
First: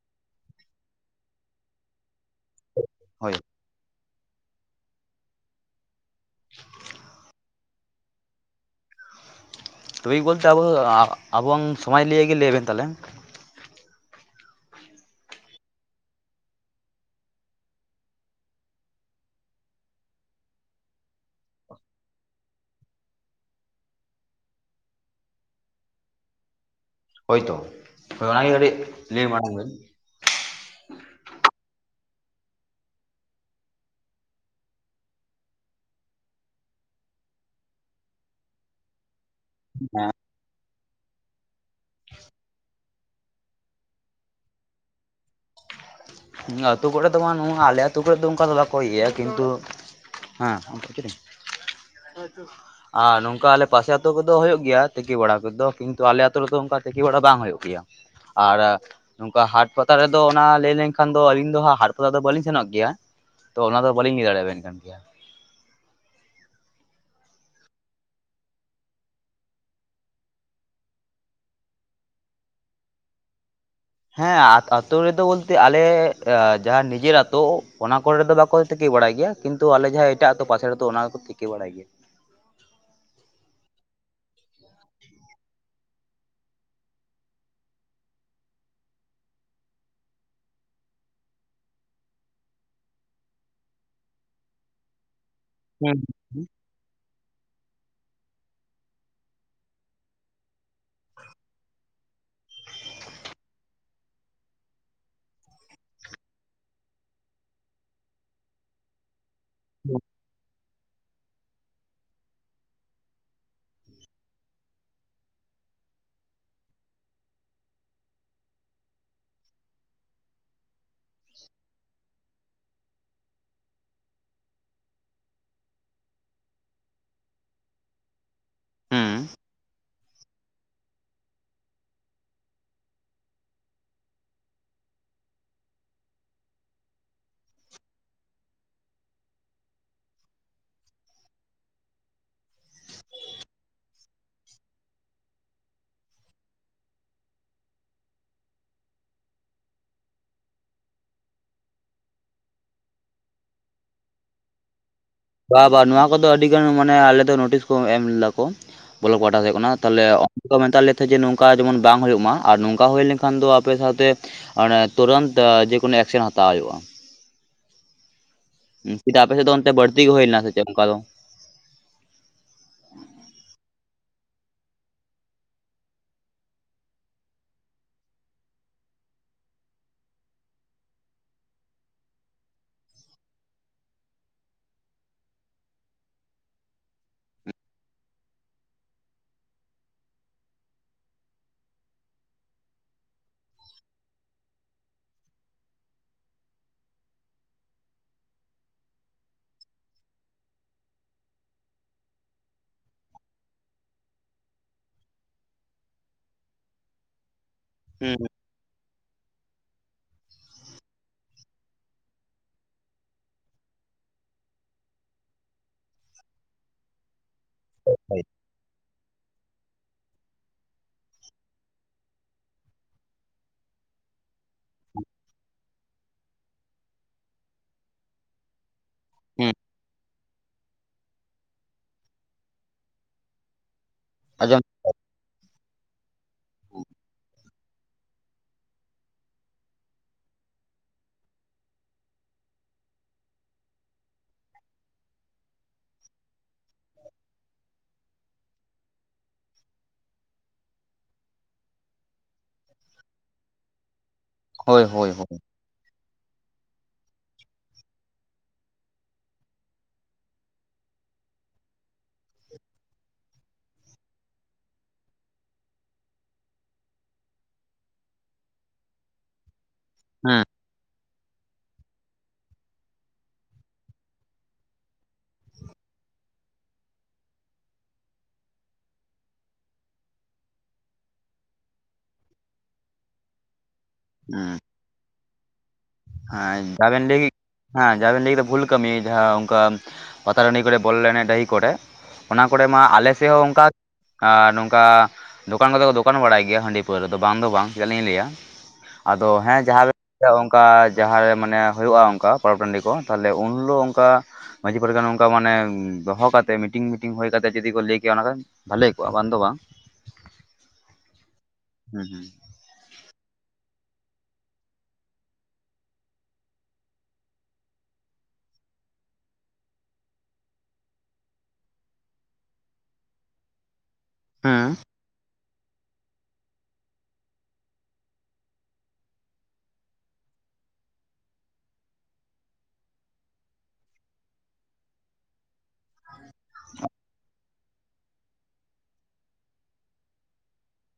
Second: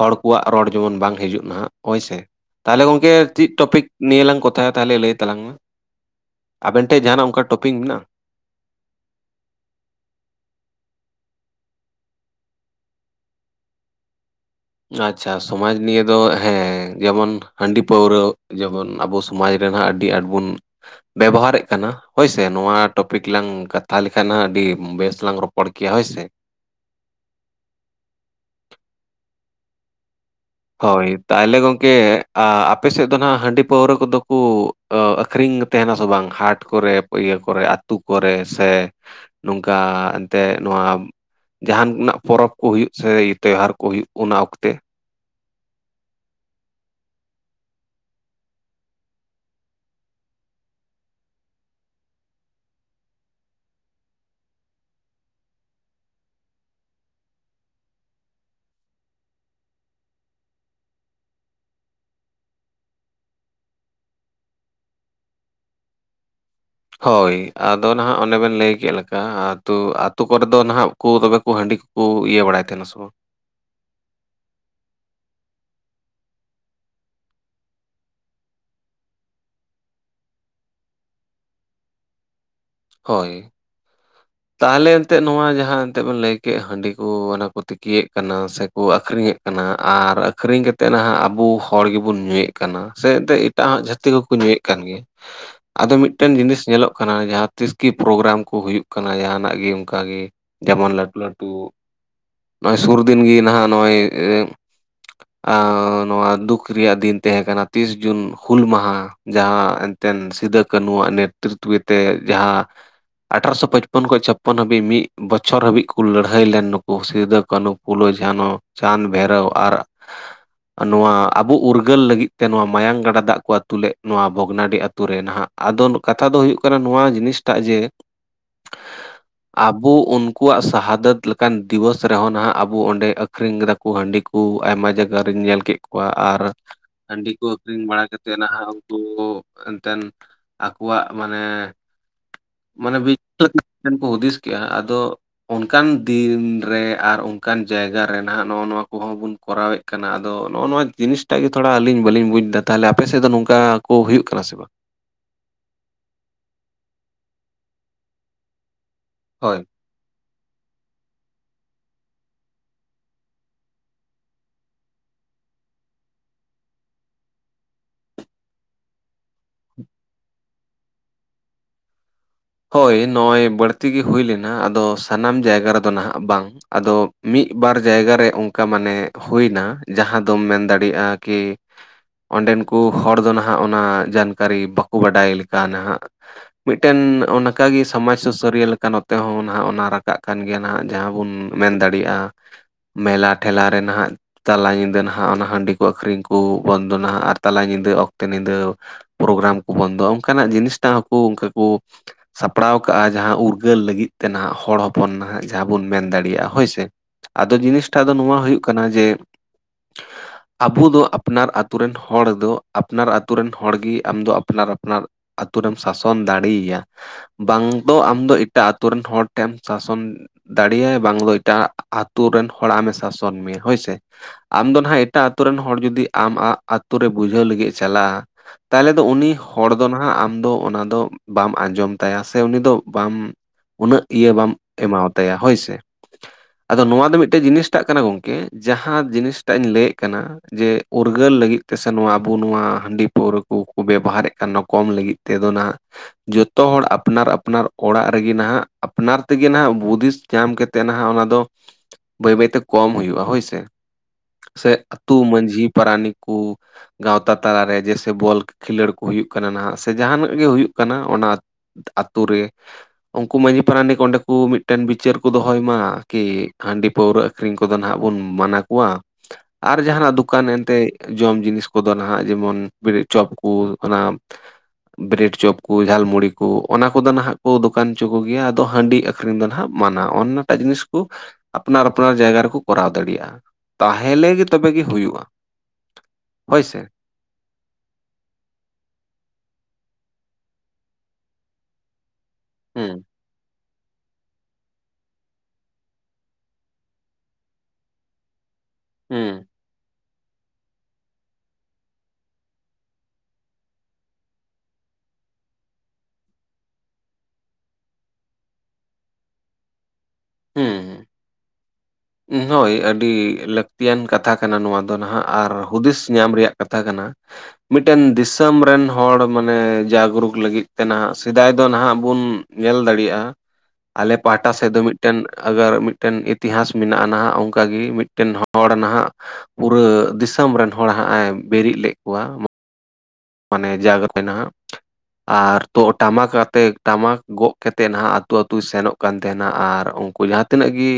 Speaker 2: ᱦᱚᱲ ᱠᱚᱣᱟᱜ ᱨᱚᱲ ᱡᱮᱢᱚᱱ ᱵᱟᱝ ᱦᱤᱡᱩᱜ ᱱᱟᱦᱟᱜ ᱦᱚᱳᱭᱥᱮ ᱛᱟᱞᱦᱮ ᱜᱚᱝᱠᱮ
Speaker 1: ᱦᱳᱭ
Speaker 2: ᱪᱤᱫ ᱴᱚᱯᱤᱠ ᱱᱤᱭᱟᱹ ᱞᱟᱝ ᱠᱚᱛᱷᱟᱭᱟ ᱛᱟᱦᱚᱞᱮ ᱞᱟᱹᱭ ᱛᱟᱞᱟᱝ ᱢᱮ ᱟᱵᱮᱱ ᱴᱷᱮᱱ ᱡᱟᱦᱱᱟᱜ ᱚᱝᱠᱟ ᱴᱚᱯᱤᱝ ᱢᱮᱱᱟᱜᱼᱟ
Speaker 1: ᱴᱚᱯᱤᱠ ᱵᱚᱞᱛᱮ ᱟᱵᱚ ᱟᱵᱚᱣᱟᱝ ᱥᱚᱢᱟᱡᱽ ᱞᱤᱭᱟᱹᱜᱮ ᱞᱟᱹᱭ ᱵᱮᱱ ᱛᱟᱞᱦᱮ
Speaker 2: ᱟᱪᱪᱷᱟ ᱥᱚᱢᱟᱡᱽ ᱱᱤᱭᱮ ᱫᱚ ᱦᱮᱸ ᱡᱮᱢᱚᱱ ᱦᱟᱹᱱᱰᱤ ᱯᱟᱹᱣᱨᱟᱹ ᱡᱮᱢᱚᱱ ᱟᱵᱚ ᱥᱚ ᱢᱟᱡᱽ ᱨᱮᱱᱦᱟᱜ ᱟᱹᱰᱤ ᱟᱸᱴ ᱵᱚᱱ ᱵᱮᱵᱚᱦᱟᱨᱮᱜ ᱠᱟᱱᱟ ᱦᱳᱭᱥᱮ ᱱᱚᱣᱟ ᱴᱚᱯᱤᱠ ᱞᱟᱝ ᱠᱟᱛᱷᱟ ᱞᱮᱠᱷᱟᱱ ᱟᱹᱰᱤ ᱵᱮᱥ ᱞᱟᱝ ᱨᱚᱯ ᱨᱚᱯᱚᱲ ᱠᱮᱭᱟ ᱦᱳᱭ ᱥᱮ
Speaker 1: ᱦᱳᱭᱛᱳ ᱦᱳᱭ ᱚᱱᱟᱜᱮ ᱠᱟᱹᱴᱤᱡ ᱞᱟᱹᱭ ᱢᱟᱲᱟᱝ ᱵᱮᱱ
Speaker 2: ᱦᱳᱭ ᱛᱟᱦᱞᱮ ᱜᱚᱝᱠᱮ ᱟ ᱟᱯᱮ ᱥᱮᱫ ᱫᱚ ᱱᱟᱜ ᱦᱟᱺᱰᱤ ᱯᱟᱹᱣᱨᱟᱹ ᱠᱚᱫᱚ ᱠᱚ ᱟ ᱟᱹᱠᱷᱨᱤᱧ ᱛᱟᱸᱦᱮᱱᱟ ᱥᱮ ᱵᱟᱝ ᱦᱟᱴ ᱠᱚᱨᱮ ᱤᱭᱟᱹ ᱠᱚᱨᱮ ᱟᱛᱳ ᱠᱚᱨᱮ ᱥᱮ ᱱᱚᱝᱠᱟ ᱛᱮ ᱱᱚᱣᱟ ᱡᱟᱦᱟᱱ ᱱᱟᱜ ᱯᱚᱨᱚᱵᱽ ᱠᱚ ᱦᱩᱭᱩᱜ ᱥᱮ ᱛᱣᱦᱟᱨ ᱠᱚ ᱦᱩᱭᱩᱜ ᱚᱱᱟ ᱚᱠᱛᱮ
Speaker 1: ᱟᱹᱛᱩ ᱠᱚᱨᱮ ᱫᱚ ᱵᱟ, ᱱᱚᱣᱟ ᱟᱞᱮ ᱟᱹᱛᱩ ᱠᱚᱨᱮ ᱫᱚ ᱚᱝᱠᱟ ᱫᱚ ᱵᱟᱠᱚ ᱤᱭᱟᱹᱼᱟ ᱠᱤᱱᱛᱩ ᱦᱮᱸ [unintelligible] ᱟᱨ ᱱᱚᱝᱠᱟ ᱟᱞᱮ ᱯᱟᱥᱮ ᱟᱛᱳ ᱠᱚᱫᱚ ᱦᱩᱭᱩᱜ ᱜᱮᱭᱟ ᱛᱤᱠᱤ ᱵᱟᱲᱟ ᱠᱚᱫᱚ ᱠᱤᱱᱛᱩ ᱟᱞᱮ ᱟᱛᱳ ᱨᱮᱫᱚ ᱚᱝᱠᱟ ᱛᱤᱠᱤ ᱵᱟᱲᱟ ᱵᱟᱝ ᱦᱩᱭᱩᱜ ᱜᱮᱭᱟ ᱟᱨ ᱱᱚᱝᱠᱟ ᱦᱟᱴ ᱯᱟᱛᱟ ᱨᱮᱫᱚ ᱚᱱᱟ ᱞᱟᱹᱭ ᱞᱮᱱᱠᱷᱟ ᱠᱷᱟᱱ ᱫᱚ ᱟᱹᱞᱤᱧ ᱫᱚ ᱦᱟᱜ ᱦᱟᱴ ᱯᱟᱛᱟ ᱫᱚ ᱵᱟᱹᱞᱤᱧ ᱥᱮᱱᱚᱜ ᱜᱮᱭᱟ ᱛᱚ ᱚᱱᱟᱫᱚ ᱵᱟᱹᱞᱤᱧ ᱞᱟᱹᱭ ᱫᱟᱲᱮᱭᱟᱵᱮᱱ ᱠᱟᱱ ᱜᱮᱭᱟ
Speaker 2: ᱦᱳᱭ ᱟᱫᱚ ᱱᱟᱦᱟᱜ ᱚᱱᱮ ᱵᱮᱱ ᱞᱟᱹᱭ ᱠᱮᱜ ᱞᱮᱠᱟ ᱟᱛᱳ ᱟᱛᱳ ᱠᱚᱨᱮ ᱫᱚ ᱱᱟᱦᱟᱜ ᱠᱚ ᱛᱚᱵᱮ ᱠᱚ ᱦᱟᱺᱰᱤ ᱠᱚᱠᱚ ᱤᱭᱟᱹ ᱵᱟᱲᱟᱭ ᱛᱟᱦᱮᱱᱟ ᱥᱮ ᱵᱟᱝ?
Speaker 1: ᱦᱮᱸ ᱟᱛᱳ ᱨᱮᱫᱚ ᱵᱚᱞᱛᱮ ᱟᱞᱮ ᱡᱟᱸᱦᱟ ᱱᱤᱡᱮᱨ ᱟᱛᱳ, ᱚᱱᱟ ᱠᱚᱨᱮ ᱫᱚ ᱵᱟᱠᱚ ᱛᱮᱠᱮ ᱵᱟᱲᱟᱭ ᱜᱮᱭᱟ ᱾ ᱠᱤᱱᱛᱩ ᱟᱞᱮ ᱡᱟᱦᱟᱸ ᱮᱴᱟᱜ ᱟᱛᱳ ᱯᱟᱥᱮᱨ ᱟᱛᱳ ᱚᱱᱟ ᱨᱮᱠᱚ ᱛᱤᱠᱤ ᱵᱟᱲᱟᱭ ᱜᱮᱭᱟ
Speaker 2: ᱦᱳᱭ ᱛᱟᱦᱚᱞᱮ ᱮᱱᱛᱮᱜ ᱱᱚᱣᱟ ᱡᱟᱦᱟᱸ ᱮᱱᱛᱮᱜ ᱵᱮᱱ ᱞᱟᱹᱭ ᱠᱮᱜ ᱦᱟᱺᱰᱤ ᱠᱚ ᱚᱱᱟ ᱠᱚ ᱛᱤᱠᱤᱭᱮᱜ ᱠᱟᱱᱟ ᱥᱮ ᱠᱚ ᱟᱹᱠᱷᱨᱤᱧᱮᱜ ᱠᱟᱱᱟ ᱟᱨ ᱟᱹᱠᱷᱨᱤᱧ ᱠᱟᱛᱮᱫ ᱱᱟᱦᱟᱜ ᱟᱵᱚ ᱦᱚᱲ ᱜᱮᱵᱚᱱ ᱧᱩᱭᱮᱜ ᱠᱟᱱᱟ ᱥᱮ ᱮᱱᱛᱮᱜ ᱮᱴᱟᱜ ᱦᱚᱸ ᱡᱷᱟᱹᱛᱤ ᱠᱚᱠᱚ ᱧᱩᱭᱮᱜ ᱠᱟᱱ ᱜᱮᱭᱟ
Speaker 1: [inaudible]
Speaker 2: ᱟᱫᱚ ᱢᱤᱫ ᱴᱮᱱ ᱡᱤᱱᱤᱥ ᱧᱮᱞᱚᱜ ᱠᱟᱱᱟ ᱡᱟᱦᱟᱸ ᱛᱤᱥ ᱠᱤ ᱯᱨᱳᱜᱽᱨᱟᱢ ᱠᱚ ᱦᱩᱭᱩᱜ ᱠᱟᱱᱟ ᱡᱟᱦᱟᱱᱟᱜ ᱜᱮ ᱚᱱᱠᱟ ᱜᱮ ᱡᱮᱢᱚᱱ ᱞᱟᱹᱴᱩ ᱞᱟᱹᱴᱩ ᱱᱚᱜᱼᱚᱭ ᱥᱩᱨ ᱫᱤᱱ ᱜᱮ ᱱᱟᱦᱟᱜ ᱱᱚᱜᱼᱚᱭ ᱱᱚᱣᱟ ᱫᱩᱠ ᱨᱮᱭᱟᱜ ᱫᱤᱱ ᱛᱮᱦᱮᱸ ᱠᱟᱱᱟ ᱛᱤᱨᱤᱥ ᱡᱩᱱ ᱦᱩᱞ ᱢᱟᱦᱟ, ᱡᱟᱦᱟᱸ ᱮᱱᱛᱮᱫ ᱥᱤᱫᱩ ᱠᱟᱱᱦᱩᱣᱟᱜ ᱱᱮᱛᱨᱤᱛᱚᱛᱮ ᱡᱟᱦᱟᱸ ᱟᱴᱨᱚᱥᱚ ᱯᱟᱸᱪᱯᱚᱱ, ᱯᱟᱪᱯᱚᱱ ᱠᱷᱚᱱ ᱪᱷᱟᱯᱟᱱ ᱦᱟᱹᱵᱤᱡ᱾ ᱢᱤᱫ ᱵᱚᱪᱷᱚᱨ ᱦᱟᱹᱵᱤᱡ ᱠᱚ ᱞᱟᱹᱲᱦᱟᱹᱭ ᱞᱮᱱ ᱱᱩᱠᱩ ᱥᱤᱫᱩᱼ ᱠᱟᱹᱱᱦᱩ, ᱯᱷᱩᱞᱳ ᱡᱷᱟᱱᱚ᱾ ᱪᱟᱸᱫᱽ ᱵᱷᱣᱨᱚᱵ ᱟᱨ,
Speaker 1: [inaudible]
Speaker 2: ᱱᱚᱣᱟ ᱟᱵᱚ ᱩᱨᱜᱟᱹᱞ ᱞᱟᱹᱜᱤᱫ, ᱛᱮ ᱱᱚᱣᱟ ᱢᱟᱭᱟᱝ ᱜᱟᱰᱟ ᱫᱟᱜ ᱠᱚ ᱟᱹᱛᱩ ᱞᱮᱫ, ᱱᱚᱣᱟ ᱵᱷᱜᱽᱱᱟᱰᱤ ᱟᱛᱳ ᱨᱮ ᱱᱟᱦᱟᱜ ᱟᱫᱚ ᱠᱟᱛᱷᱟ ᱫᱚ ᱦᱩᱭᱩᱜ ᱠᱟᱱᱟ ᱱᱚᱣᱟ ᱡᱤᱱᱤᱥ, ᱮᱴᱟᱜ ᱡᱮ
Speaker 1: ᱦᱮᱸ
Speaker 2: ᱟᱵᱚ ᱩᱱᱠᱩᱣᱟᱜ ᱥᱟᱦᱟᱫᱚᱛ ᱞᱮᱠᱟᱱ ᱫᱤᱣᱚᱥ ᱨᱮᱦᱚᱸ ᱱᱟᱦᱟᱜ ᱟᱵᱚ ᱚᱸᱰᱮ ᱟᱹᱠᱷᱨᱤᱧ ᱮᱫᱟ ᱾ ᱠᱩ ᱦᱟᱺᱰᱤ ᱠᱚ ᱟᱭᱢᱟ ᱡᱟᱭᱜᱟ ᱨᱤᱧ ᱧᱮᱞ ᱠᱮᱫ ᱠᱚᱣᱟ ᱟᱨ, ᱦᱟᱺᱰᱤ ᱠᱚ ᱟᱹᱠᱷᱨᱤᱧ ᱵᱟᱲᱟ ᱠᱟᱛᱮᱫ ᱱᱟᱦᱟᱜ ᱩᱱᱠᱩ ᱮᱱᱛᱮᱱ, ᱟᱠᱚᱣᱟᱜ ᱢᱟᱱᱮ ᱢᱟᱱᱮ ᱢᱤᱫᱴᱟᱝ ᱢᱤᱫᱴᱟᱝ ᱠᱚ ᱦᱩᱫᱤᱥ ᱠᱮᱜᱼᱟ ᱟᱫᱚ, ᱚᱱᱠᱟᱱ ᱫᱤᱱ ᱨᱮ ᱟᱨ ᱚᱱᱠᱟᱱ ᱡᱟᱭᱜᱟ ᱨᱮ ᱱᱟᱦᱟᱜ ᱱᱚᱣᱟ ᱱᱚᱣᱟ ᱠᱚᱦᱚᱸ ᱵᱚᱱ ᱠᱚᱨᱟᱣᱮᱫ ᱾ ᱠᱟᱱᱟ ᱟᱫᱚ ᱱᱚᱣᱟ ᱱᱚᱣᱟ ᱡᱤᱱᱤᱥ ᱴᱟᱜ ᱜᱮ ᱛᱷᱚᱲᱟ ᱟᱹᱞᱤᱧ ᱵᱟᱹᱞᱤᱧ ᱵᱩᱡᱽ ᱮᱫᱟ᱾ ᱛᱟᱦᱚᱞᱮ ᱟᱯᱮ ᱥᱮᱫ ᱫᱚ ᱱᱚᱝᱠᱟ ᱠᱚ ᱦᱩᱭᱩᱜ ᱠᱟᱱᱟ ᱥᱮ ᱵᱟᱝ?
Speaker 1: ᱵᱟᱝ ᱵᱟᱝ ᱱᱚᱣᱟ ᱠᱚᱫᱚ ᱟᱹᱰᱤ ᱜᱟᱱ ᱢᱟᱱᱮ ᱟᱞᱮ ᱫᱚ ᱱᱳᱴᱤᱥ ᱠᱚ ᱮᱢ ᱞᱮᱫᱟ ᱠᱚ ᱵᱚᱞᱚᱠ ᱯᱟᱦᱟᱴᱟ ᱥᱮᱫ
Speaker 2: ᱦᱳᱭ᱾
Speaker 1: ᱠᱷᱚᱱᱟᱜ ᱾ ᱛᱟᱦᱞᱮ ᱚᱱᱠᱟ ᱢᱮᱛᱟ ᱞᱮ ᱛᱟᱦᱮᱸᱫ ᱡᱮ ᱱᱚᱝᱠᱟ ᱡᱮᱢᱚᱱ ᱵᱟᱝ ᱦᱳᱭᱳᱜ ᱢᱟ ᱾ ᱟᱨ ᱱᱚᱝᱠᱟ ᱦᱩᱭ ᱞᱮᱱᱠᱷᱟᱱ ᱫᱚ ᱟᱯᱮ ᱥᱟᱶᱛᱮ, ᱛᱩᱨᱟᱹᱛ ᱡᱮᱠᱳᱱᱳ ᱮᱠᱥᱮᱱ ᱦᱟᱛᱟᱣ ᱦᱩᱭᱩᱜᱼᱟ ᱾ ᱪᱮᱫᱟᱜ ᱟᱯᱮ ᱥᱮᱫ ᱫᱚ ᱚᱱᱛᱮ ᱵᱟᱹᱲᱛᱤ ᱜᱮ ᱦᱩᱭ ᱞᱮᱱᱟ ᱚᱱᱠᱟ ᱫᱚ?
Speaker 2: ᱦᱳᱭ ᱱᱚᱜᱼᱚᱭ ᱵᱟᱹᱲᱛᱤ ᱜᱮ ᱦᱩᱭ ᱞᱮᱱᱟ ᱟᱫᱚ ᱥᱟᱱᱟᱢ ᱡᱟᱭᱜᱟ ᱨᱮᱫᱚ ᱱᱟᱦᱟᱜ ᱵᱟᱝ ᱾ ᱟᱫᱚ ᱢᱤᱫᱵᱟᱨ ᱡᱟᱭᱜᱟ ᱨᱮ ᱚᱱᱠᱟ ᱢᱟᱱᱮ ᱦᱩᱭᱮᱱᱟ ᱡᱟᱦᱟᱸ ᱫᱚᱢ ᱢᱮᱱ ᱫᱟᱲᱮᱭᱟᱜᱼᱟ ᱠᱤ, ᱚᱸᱰᱮᱱ ᱠᱚ ᱦᱚᱲ ᱫᱚ ᱱᱟᱦᱟᱸᱜ ᱚᱱᱟ ᱡᱟᱱᱠᱟᱨᱤ ᱵᱟᱠᱚ ᱵᱟᱰᱟᱭ ᱞᱮᱠᱟ ᱱᱟᱦᱟᱸᱜ, ᱢᱤᱫᱴᱮᱱ ᱚᱱᱠᱟ ᱜᱮ ᱥᱚᱢᱟᱡᱽ ᱥᱩᱥᱟᱹᱨᱤᱭᱟᱹ ᱞᱮᱠᱟ ᱱᱚᱛᱮ ᱦᱚᱸ ᱱᱟᱦᱟᱜ ᱚᱱᱟ ᱨᱟᱠᱟᱵ ᱠᱟᱱ ᱜᱮᱭᱟ ᱾ ᱱᱟᱦᱟᱜ ᱡᱟᱸᱦᱟᱸ ᱵᱚᱱ ᱢᱮᱱ ᱫᱟᱲᱮᱭᱟᱜᱼᱟ, ᱢᱮᱞᱟ ᱴᱷᱮᱞᱟ ᱨᱮ ᱱᱟᱦᱟᱜ ᱛᱟᱞᱟ ᱧᱤᱫᱟᱹ ᱱᱟᱦᱟᱜ ᱚᱱᱟ ᱦᱟᱺᱰᱤ ᱠᱚ ᱟᱹᱠᱷᱨᱤᱧ ᱠᱚ ᱵᱚᱱᱫᱚ ᱱᱟᱦᱟᱜ ᱟᱨ ᱛᱟᱞᱟ ᱧᱤᱫᱟᱹ ᱚᱠᱛᱮ ᱧᱤᱫᱟᱹ ᱯᱨᱳᱜᱨᱟᱢ ᱠᱚ ᱵᱚᱱᱫᱚ ᱚᱱᱠᱟᱱᱟᱜ ᱡᱤᱱᱤᱥᱴᱟ ᱦᱚᱸᱠᱚ ᱚᱱᱠᱟ ᱠᱚ
Speaker 1: [inaudible]
Speaker 2: ᱥᱟᱯᱲᱟᱣ ᱠᱟᱜᱼᱟ ᱡᱟᱸᱦᱟᱸ ᱩᱨᱜᱟᱹᱞ ᱞᱟᱹᱜᱤᱫ ᱛᱮ, ᱱᱟᱦᱟᱜ ᱦᱚᱲ ᱦᱚᱯᱚᱱ ᱱᱟᱦᱟᱜ ᱡᱟᱦᱟᱸ ᱵᱚᱱ ᱢᱮᱱ ᱫᱟᱲᱮᱭᱟᱜᱼᱟ ᱦᱳᱭ ᱥᱮ ᱾ ᱟᱫᱚ ᱡᱤᱱᱤᱥᱴᱟᱜ ᱫᱚ
Speaker 1: ᱦᱩᱸ
Speaker 2: ᱱᱚᱣᱟ ᱦᱩᱭᱩᱜ ᱠᱟᱱᱟ ᱡᱮ,
Speaker 1: [inaudible]
Speaker 2: ᱟᱵᱚ ᱫᱚ ᱟᱯᱱᱟᱨ ᱟ. ᱛᱳ ᱨᱮᱱ ᱦᱚᱲ ᱫᱚ ᱟᱯᱱᱟᱨ ᱟ. ᱛᱳ ᱨᱮᱱ ᱦᱚᱲᱜᱮ ᱟᱢᱫᱚ ᱟᱯᱱᱟᱨ ᱟᱯᱱᱟᱨ, ᱟᱛᱳ ᱨᱮᱢ ᱥᱟᱥᱚᱱ ᱫᱟᱲᱮᱭ ᱟᱭᱟ ᱾ ᱵᱟᱝ ᱫᱚ
Speaker 1: ᱦᱳᱭ
Speaker 2: ᱟᱢᱫᱚ ᱮᱴᱟᱜ ᱟᱛᱳ ᱨᱮᱱ ᱦᱚᱲ ᱴᱷᱮ ᱮᱢ ᱥᱟᱥᱚᱱ ᱫᱟᱲᱮᱭᱟᱭ ᱵᱟᱝ ᱫᱚ ᱮᱴᱟᱜ ᱟᱛᱳ ᱨᱮᱱ ᱦᱚᱲᱟᱜ ᱟᱢᱮ ᱥᱟᱥᱚᱱ ᱢᱮ ᱦᱳᱭᱥᱮ ᱟᱢ ᱫᱚ ᱱᱟᱦᱟᱜ ᱮᱴᱟᱜ ᱟ. ᱛᱳ ᱨᱮᱱ ᱦᱚᱲ, ᱡᱩᱫᱤ ᱟᱢᱟᱜ ᱟ. ᱛᱳ ᱨᱮ ᱵᱩᱡᱷᱟᱹᱣ ᱞᱟᱹᱜᱤᱫ ᱮ ᱪᱟᱞᱟᱜᱼᱟ ᱛᱟᱦᱚᱞᱮ ᱫᱚ ᱩᱱᱤ
Speaker 1: ᱦᱩᱸ
Speaker 2: ᱦᱚᱲ ᱫᱚ ᱱᱟᱦᱟᱜ ᱟᱢ ᱫᱚ ᱚᱱᱟ ᱫᱚ ᱵᱟᱢ ᱟᱸᱡᱚᱢ ᱛᱟᱭᱟ ᱥᱮ ᱩᱱᱤ ᱫᱚ ᱵᱟᱢ ᱩᱱᱟᱹᱜ ᱤᱭᱟᱹ ᱵᱟᱢ
Speaker 1: ᱟᱸᱡᱚᱢ
Speaker 2: ᱮᱢᱟ ᱛᱟᱭᱟ ᱦᱳᱭᱥᱮ ᱟᱫᱚ ᱱᱚᱣᱟ ᱫᱚ ᱢᱤᱫᱴᱮᱱ ᱡᱤᱱᱤᱥᱴᱟᱜ ᱠᱟᱱᱟ ᱜᱚᱝᱠᱮ ᱡᱟᱦᱟᱸ ᱡᱤᱱᱤᱥᱴᱟᱜ ᱤᱧ ᱞᱟᱹᱭᱮᱫ ᱠᱟᱱᱟ ᱾ ᱡᱮ ᱩᱨᱜᱟᱹᱞ ᱞᱟᱹᱜᱤᱫ ᱛᱮᱥᱮ ᱱᱚᱣᱟ ᱟᱵᱚ ᱱᱚᱣᱟ ᱦᱟᱺᱰᱤ ᱯᱟᱹᱣᱨᱟᱹ ᱠᱚᱠᱚ ᱵᱮᱵᱚᱦᱟᱨᱮᱫ ᱠᱟᱱ ᱱᱚᱶᱟ ᱠᱚᱢ ᱞᱟᱹᱜᱤᱫ ᱛᱮᱫᱚ ᱱᱟᱦᱟᱜ ᱡᱚᱛᱚ ᱦᱚᱲ ᱟᱯᱱᱟᱨ ᱟᱯᱱᱟᱨ ᱚᱲᱟᱜ ᱨᱮᱜᱮ ᱱᱟᱦᱟᱜ ᱟᱯᱱᱟᱨ ᱛᱮᱜᱮ ᱱᱟᱦᱟᱜ ᱦᱩᱫᱤᱥ, ᱧᱟᱢ ᱠᱟᱛᱮ ᱱᱟᱦᱟᱜ ᱚᱱᱟ ᱫᱚ, ᱵᱟᱹᱭ ᱵᱟᱹᱭᱛᱮ ᱠᱚᱢ ᱦᱩᱭᱩᱜᱼᱟ ᱦᱳᱭ ᱥᱮ, ᱥᱮ
Speaker 1: ᱦᱳᱭ ᱦᱳᱭ
Speaker 2: ᱟᱛᱩ
Speaker 1: ᱦᱳᱭ
Speaker 2: ᱢᱟᱺᱡᱷᱤ ᱯᱟᱱᱤᱠ ᱠᱚ ᱜᱟᱶᱛᱟ ᱛᱟᱞᱟᱨᱮ ᱡᱮᱭᱥᱮ ᱵᱚᱞ ᱠᱷᱮᱞᱳᱰ ᱠᱚ ᱦᱩᱭᱩᱜ ᱠᱟᱱᱟ ᱾ ᱱᱟᱦᱟᱜ ᱥᱮ ᱡᱟᱦᱟᱱᱟᱜ ᱜᱮ ᱦᱩᱭᱩᱜ ᱠᱟᱱᱟ᱾ ᱚᱱᱟ ᱟᱛᱳ ᱨᱮ ᱩᱱᱠᱩ ᱢᱟᱺᱡᱷᱤ ᱯᱟᱨᱟᱱᱤᱠ ᱚᱸᱰᱮ ᱠᱚ ᱢᱤᱫᱴᱮᱱ ᱵᱤᱪᱟᱹᱨ ᱠᱚ ᱫᱚᱦᱚᱭ ᱢᱟ ᱠᱤ ᱦᱟᱺᱰᱤ ᱯᱟᱹᱣᱨᱟᱹ, ᱟᱹᱠᱷᱨᱤᱧ ᱠᱚᱫᱚ ᱱᱟᱦᱟᱜ ᱵᱚᱱ ᱢᱟᱱᱟ ᱠᱚᱣᱟ ᱾
Speaker 1: [inaudible]
Speaker 2: ᱟᱨ ᱡᱟᱦᱟᱸᱱᱟᱜ
Speaker 1: ᱦᱩᱸ
Speaker 2: ᱫᱚᱠᱟᱱ ᱮᱱ, ᱛᱮ ᱡᱚᱢ ᱡᱤᱱᱤᱥ ᱠᱚᱫᱚ ᱱᱟᱦᱟᱜ ᱡᱮᱢᱚᱱ ᱵᱨᱮᱹᱰ ᱪᱚᱯ ᱠᱚ ᱚᱱᱟ ᱵᱨᱮᱹᱰ ᱪᱚᱯ ᱠᱚ ᱡᱷᱟᱞ ᱢᱩᱲᱤ ᱠᱚ ᱚᱱᱟ ᱠᱚᱫᱚ ᱱᱟᱦᱟᱜ ᱠᱚ ᱫᱚᱠᱟᱱᱪᱚ ᱠᱚᱜᱮᱭᱟ ᱟᱫᱚ ᱦᱟᱺᱰᱤ ᱟᱹᱠᱷᱨᱤᱧ ᱫᱚ ᱱᱟᱦᱟᱜ ᱢᱟᱱᱟ ᱚᱱᱱᱟ ᱮᱴᱟᱜ ᱡᱤᱱᱤᱥ ᱠᱚ ᱟᱯᱱᱟᱨ ᱟᱯᱱᱟᱨ ᱡᱟᱭᱜᱟ ᱨᱮᱠᱚ ᱠᱚᱨᱟᱣ ᱫᱟᱲᱮᱭᱟᱜᱼᱟ ᱛᱟᱦᱞᱮ ᱜᱮ
Speaker 1: ᱦᱩᱸ
Speaker 2: ᱛᱚᱵᱮᱜᱮ ᱦᱩᱭᱩᱜᱼᱟ ᱦᱳᱭ
Speaker 1: ᱦᱮᱸ
Speaker 2: ᱥᱮ
Speaker 1: ᱡᱟᱵᱮᱱ ᱞᱟᱹᱭ ᱦᱮᱸ ᱡᱟᱦᱟᱸ ᱵᱮᱱ ᱞᱟᱹᱭ ᱠᱮᱫᱟ ᱵᱷᱩᱞ ᱠᱟᱹᱢᱤ ᱡᱟᱦᱟᱸ ᱚᱝᱠᱟ ᱯᱟᱛᱟ ᱴᱟᱺᱰᱤ ᱠᱚᱨᱮ ᱵᱚᱞ ᱮᱱᱮᱡ ᱰᱟᱹᱦᱤ ᱠᱚᱨᱮ ᱚᱱᱟ ᱠᱚᱨᱮ ᱢᱟ
Speaker 2: ᱦᱩᱸ
Speaker 1: ᱟᱞᱮ ᱥᱮᱫ ᱦᱚᱸ ᱚᱝᱠᱟ ᱟᱨ ᱱᱚᱝᱠᱟ ᱫᱚᱠᱟᱱ ᱠᱚᱫᱚ ᱠᱚ ᱫᱚᱠᱟᱱ ᱵᱟᱲᱟᱭ ᱜᱮᱭᱟ ᱦᱟᱺᱰᱤ ᱯᱟᱹᱣᱨᱟᱹ ᱫᱚ ᱵᱟᱝ ᱫᱚ ᱵᱟᱝ ᱪᱮᱫ ᱞᱤᱧ ᱞᱟᱹᱭᱟ ᱟᱫᱚ,
Speaker 2: ᱦᱩᱸ
Speaker 1: ᱦᱮᱸ ᱡᱟᱦᱟᱸ ᱞᱮᱠᱟ ᱚᱝᱠᱟ ᱡᱟᱦᱟᱸ ᱨᱮ ᱢᱟᱱᱮ ᱦᱩᱭᱩᱜᱼᱟ ᱚᱝᱠᱟ ᱯᱚᱨᱚᱵᱽ ᱴᱟᱺᱰᱤ ᱠᱚ ᱛᱟᱦᱞᱮ ᱩᱱ ᱦᱤᱞᱳᱜ ᱚᱝᱠᱟ ᱢᱟᱺᱡᱷᱤ ᱯᱟᱨᱜᱟᱱᱟ ᱚᱝᱠᱟ ᱢᱟᱱᱮ ᱫᱚᱦᱚ ᱠᱟᱛᱮᱫ ᱢᱤᱴᱤᱝ ᱢᱤᱴᱤᱝ ᱦᱩᱭ ᱠᱟᱛᱮᱫ ᱡᱩᱫᱤ ᱠᱚ ᱞᱟᱹᱭ ᱠᱮᱭᱟ ᱚᱱᱟ ᱠᱷᱟᱱ ᱵᱷᱟᱞᱮ ᱠᱚᱜᱼᱟ ᱵᱟᱝ ᱫᱚ ᱵᱟᱝ
Speaker 2: ᱦᱩᱸ
Speaker 1: ᱦᱩᱸ
Speaker 2: ᱦᱳᱭ ᱟᱹᱰᱤ ᱞᱟᱹᱠᱛᱤᱭᱟᱱ ᱠᱟᱛᱷᱟ ᱠᱟᱱᱟ ᱱᱚᱶᱟ ᱫᱚ ᱱᱟᱦᱟᱜ ᱟᱨ ᱦᱩᱫᱤᱥ ᱧᱟᱢ ᱨᱮᱭᱟᱜ ᱠᱟᱛᱷᱟ ᱠᱟᱱᱟ ᱢᱤᱫ ᱴᱮᱱ ᱫᱤᱥᱚᱢ ᱨᱮᱱ ᱦᱚᱲ ᱢᱟᱱᱮ ᱡᱟᱜᱽᱨᱩᱠ ᱞᱟᱹᱜᱤᱫ ᱛᱮ ᱱᱟᱦᱟᱜ ᱥᱮᱫᱟᱭ ᱫᱚ ᱱᱟᱦᱟᱜ ᱵᱚᱱ ᱧᱮᱞ ᱫᱟᱲᱮᱭᱟᱜᱼᱟ
Speaker 1: [inaudible]
Speaker 2: ᱟᱞᱮ ᱯᱟᱦᱴᱟ ᱥᱮᱫ
Speaker 1: ᱦᱩᱸ
Speaker 2: ᱫᱚ ᱢᱤᱫ ᱴᱮᱱ ᱟᱜᱟᱨ ᱢᱤᱫ ᱴᱮᱱ ᱤᱛᱤᱦᱟᱥ ᱢᱮᱱᱟᱜᱼᱟ ᱱᱟᱦᱟᱜ ᱚᱝᱠᱟᱜᱤ ᱢᱤᱫ ᱴᱮᱱ ᱦᱚᱲ ᱱᱟᱦᱟᱜ ᱯᱩᱨᱟᱹ ᱫᱤᱥᱚᱢ ᱨᱮᱱ ᱦᱚᱲ ᱦᱟᱸᱜᱼ ᱮ ᱵᱮᱨᱮᱫ ᱞᱮᱫ ᱠᱚᱣᱟ ᱢᱟᱱᱮ ᱡᱟᱜᱟᱯᱮ ᱱᱟᱜ ᱟᱨ ᱛᱚ ᱴᱟᱢᱟᱠ ᱟᱛᱮ ᱴᱟᱢᱟᱠ ᱜᱚᱜ ᱠᱟᱛᱮᱫ ᱱᱟᱦᱟᱜ ᱟᱛᱳ ᱟᱛᱳᱭ ᱥᱮᱱᱚᱜ ᱠᱟᱱ ᱛᱟᱦᱮᱱᱟ ᱟᱨ ᱩᱱᱠᱩ ᱡᱟᱦᱟᱸ ᱛᱤᱱᱟᱹᱜ ᱜᱮ